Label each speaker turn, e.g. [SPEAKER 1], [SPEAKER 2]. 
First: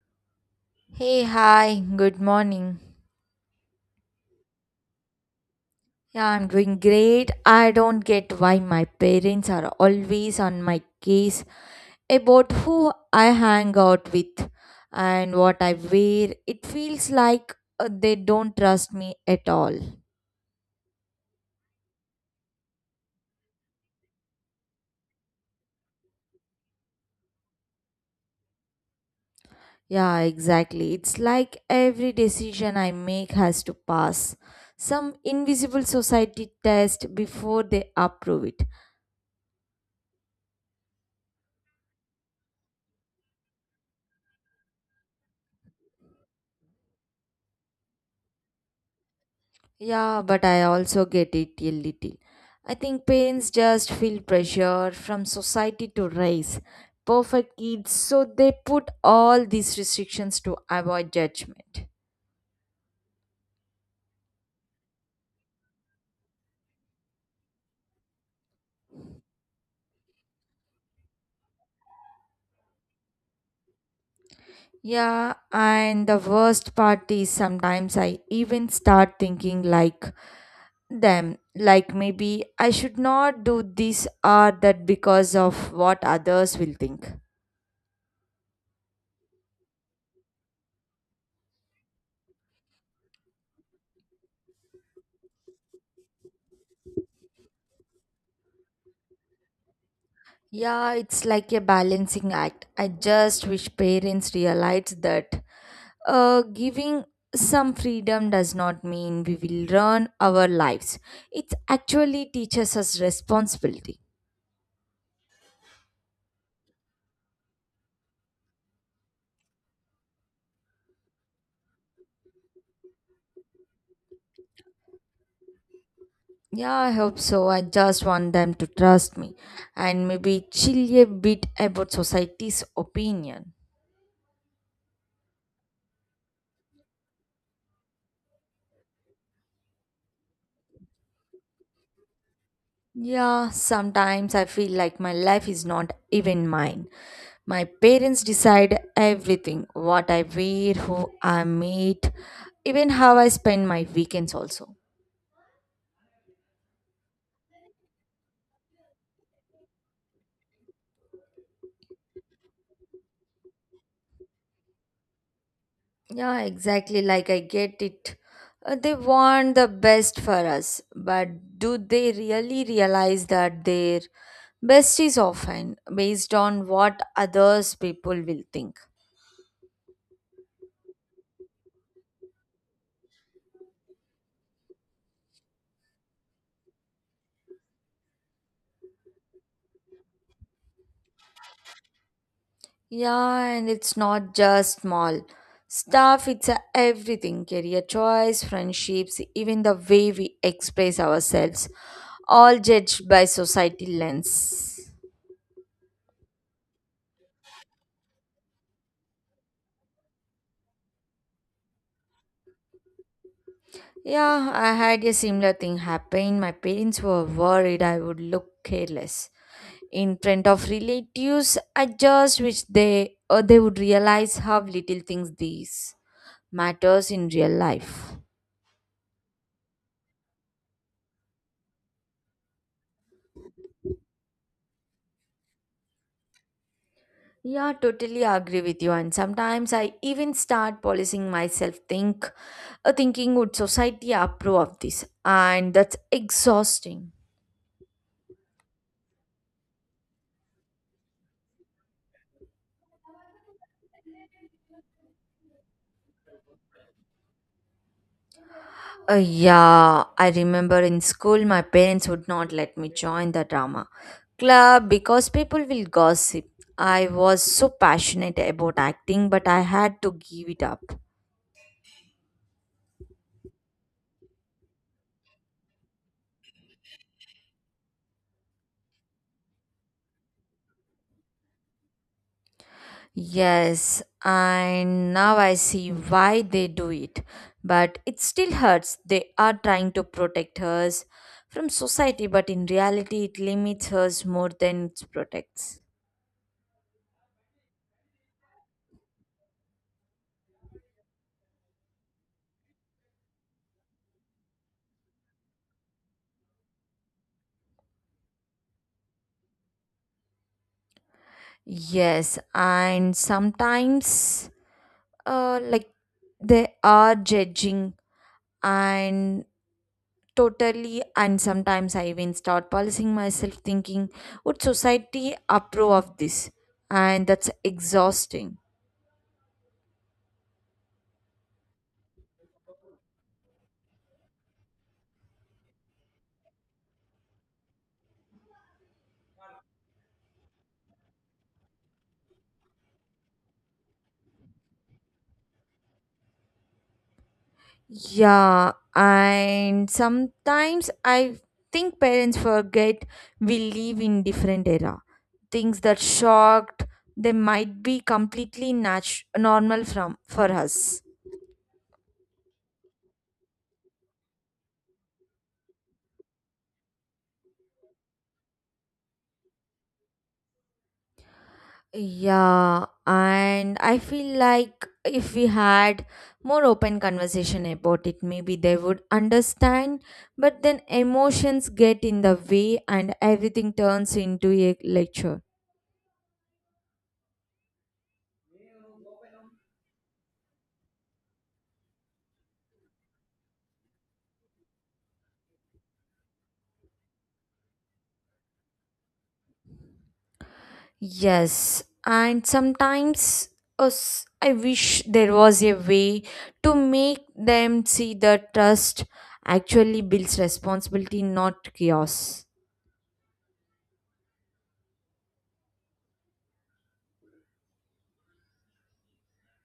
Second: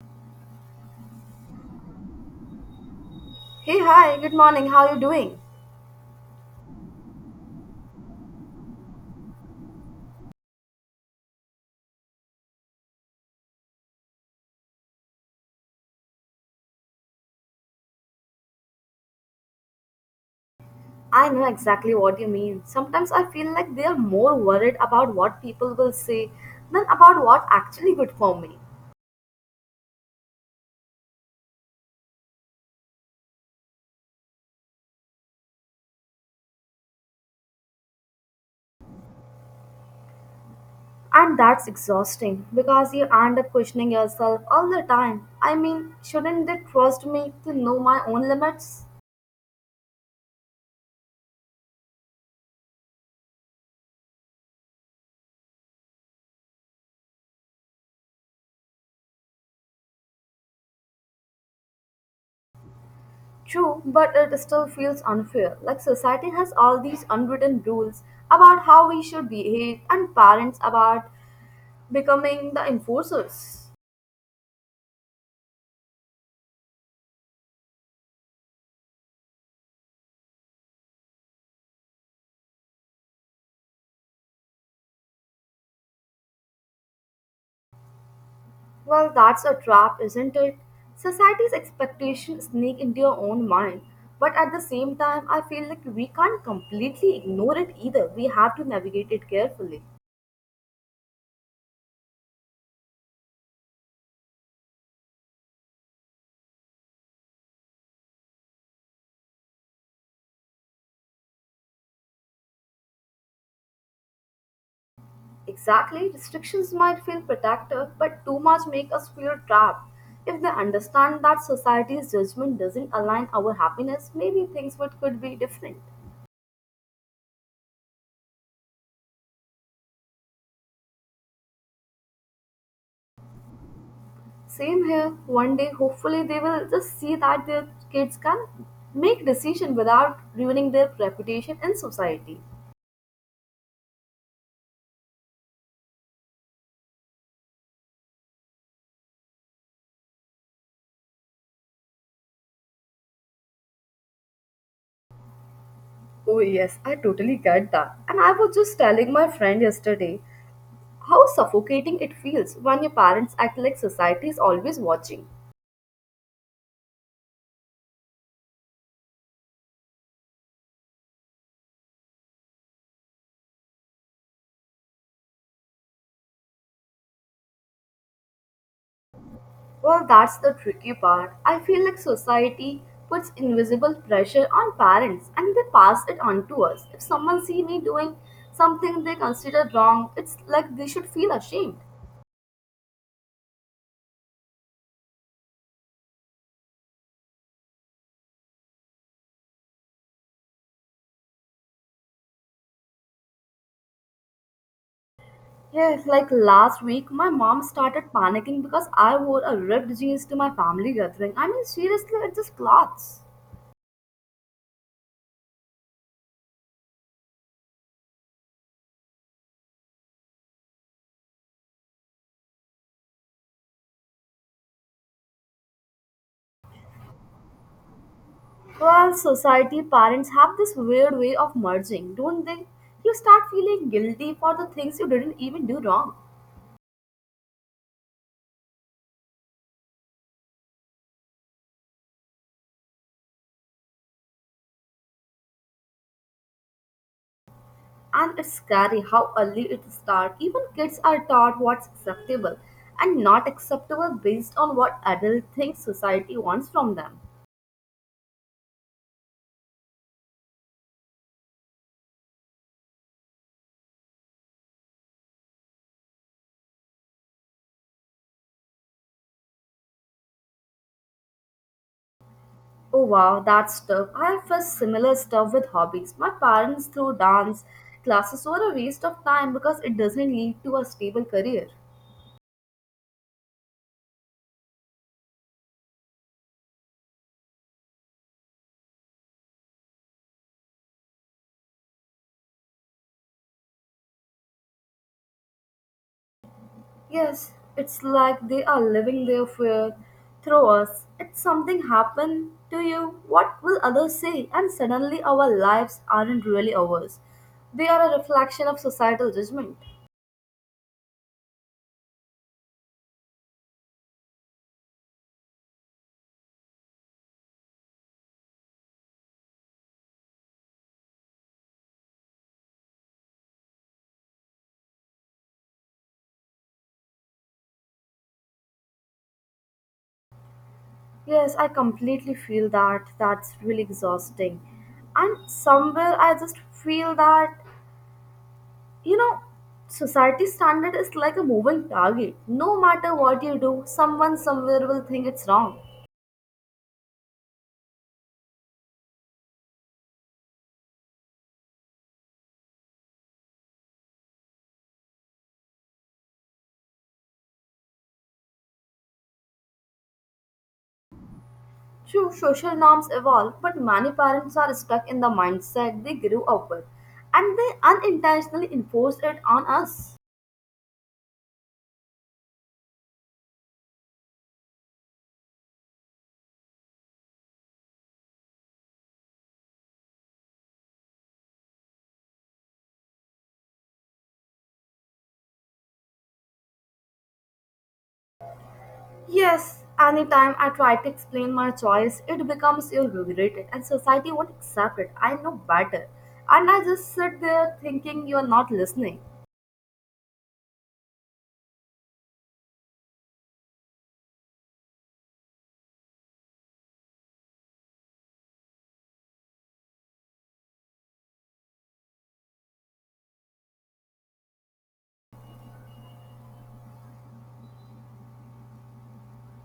[SPEAKER 1] Hey, hi, good morning.
[SPEAKER 2] Hey, hi, good morning. How are you doing?
[SPEAKER 1] Yeah, I'm doing great. I don't get why my parents are always on my case about who I hang out with and what I wear. It feels like they don't trust me at all.
[SPEAKER 2] I know exactly what you mean. Sometimes I feel like they are more worried about what people will say than about what actually good for me.
[SPEAKER 1] Yeah, exactly. It's like every decision I make has to pass some invisible society test before they approve it.
[SPEAKER 2] And that's exhausting because you end up questioning yourself all the time. I mean, shouldn't they trust me to know my own limits?
[SPEAKER 1] Yeah, but I also get it a little. I think parents just feel pressure from society to raise perfect kids, so they put all these restrictions to avoid judgment.
[SPEAKER 2] True, but it still feels unfair. Like society has all these unwritten rules about how we should behave and parents about becoming the enforcers.
[SPEAKER 1] Yeah, and the worst part is sometimes I even start thinking like them, like maybe I should not do this or that because of what others will think.
[SPEAKER 2] Well, that's a trap, isn't it? Society's expectations sneak into your own mind. But at the same time, I feel like we can't completely ignore it either. We have to navigate it carefully.
[SPEAKER 1] Yeah, it's like a balancing act. I just wish parents realized that giving some freedom does not mean we will run our lives. It actually teaches us responsibility.
[SPEAKER 2] Exactly, restrictions might feel protective, but too much make us feel trapped. If they understand that society's judgment doesn't align our happiness, maybe things would could be different.
[SPEAKER 1] Yeah, I hope so. I just want them to trust me and maybe chill a bit about society's opinion.
[SPEAKER 2] Same here. One day, hopefully, they will just see that their kids can make decision without ruining their reputation in society.
[SPEAKER 1] Yeah, sometimes I feel like my life is not even mine. My parents decide everything what I wear, who I meet, even how I spend my weekends, also.
[SPEAKER 2] Oh, yes, I totally get that. And I was just telling my friend yesterday how suffocating it feels when your parents act like society is always watching.
[SPEAKER 1] Yeah, exactly. Like I get it. They want the best for us, but do they really realize that their best is often based on what others people will think?
[SPEAKER 2] Well, that's the tricky part. I feel like society puts invisible pressure on parents and they pass it on to us. If someone see me doing something they consider wrong, it's like they should feel ashamed.
[SPEAKER 1] Yeah, and it's not just small stuff, it's a everything career choice, friendships, even the way we express ourselves, all judged by society lens.
[SPEAKER 2] Yeah, like last week, my mom started panicking because I wore a ripped jeans to my family gathering. I mean, seriously, it's just clothes.
[SPEAKER 1] Yeah, I had a similar thing happen. My parents were worried I would look careless in front of relatives. I just wish they would realize how little things these matters in real life.
[SPEAKER 2] Well, society, parents have this weird way of merging, don't they? You start feeling guilty for the things you didn't even do wrong.
[SPEAKER 1] Yeah, totally agree with you. And sometimes I even start policing myself, thinking would society approve of this, and that's exhausting.
[SPEAKER 2] And it's scary how early it starts. Even kids are taught what's acceptable and not acceptable based on what adults think society wants from them.
[SPEAKER 1] Yeah, I remember in school my parents would not let me join the drama club because people will gossip. I was so passionate about acting, but I had to give it up.
[SPEAKER 2] Oh wow, that's tough. I have faced similar stuff with hobbies. My parents threw dance classes were a waste of time because it doesn't lead to a stable career.
[SPEAKER 1] Yes, and now I see why they do it. But it still hurts. They are trying to protect us from society, but in reality, it limits us more than it protects.
[SPEAKER 2] Yes, it's like they are living their fear through us. If something happened to you, what will others say? And suddenly our lives aren't really ours. They are a reflection of societal judgment.
[SPEAKER 1] Yes, and sometimes uh, like they are judging and totally, and sometimes I even start policing myself thinking would society approve of this, and that's exhausting.
[SPEAKER 2] Yes, I completely feel that. That's really exhausting. And somewhere I just feel that you know society standard is like a moving target. No matter what you do, someone somewhere will think it's wrong.
[SPEAKER 1] Yeah, and sometimes I think parents forget we live in different era. Things that shocked they might be completely normal from for us.
[SPEAKER 2] True, social norms evolve, but many parents are stuck in the mindset they grew up with and they unintentionally enforce it on us.
[SPEAKER 1] Yeah, and I feel like if we had more open conversation about it, maybe they would understand. But then emotions get in the way and everything turns into a lecture.
[SPEAKER 2] Yes, anytime I try to explain my choice, it becomes irritated and society won't accept it. I know better, and I just sit there thinking, you're not listening.
[SPEAKER 1] Yes, and sometimes us, I wish there was a way to make them see that trust actually builds responsibility, not chaos.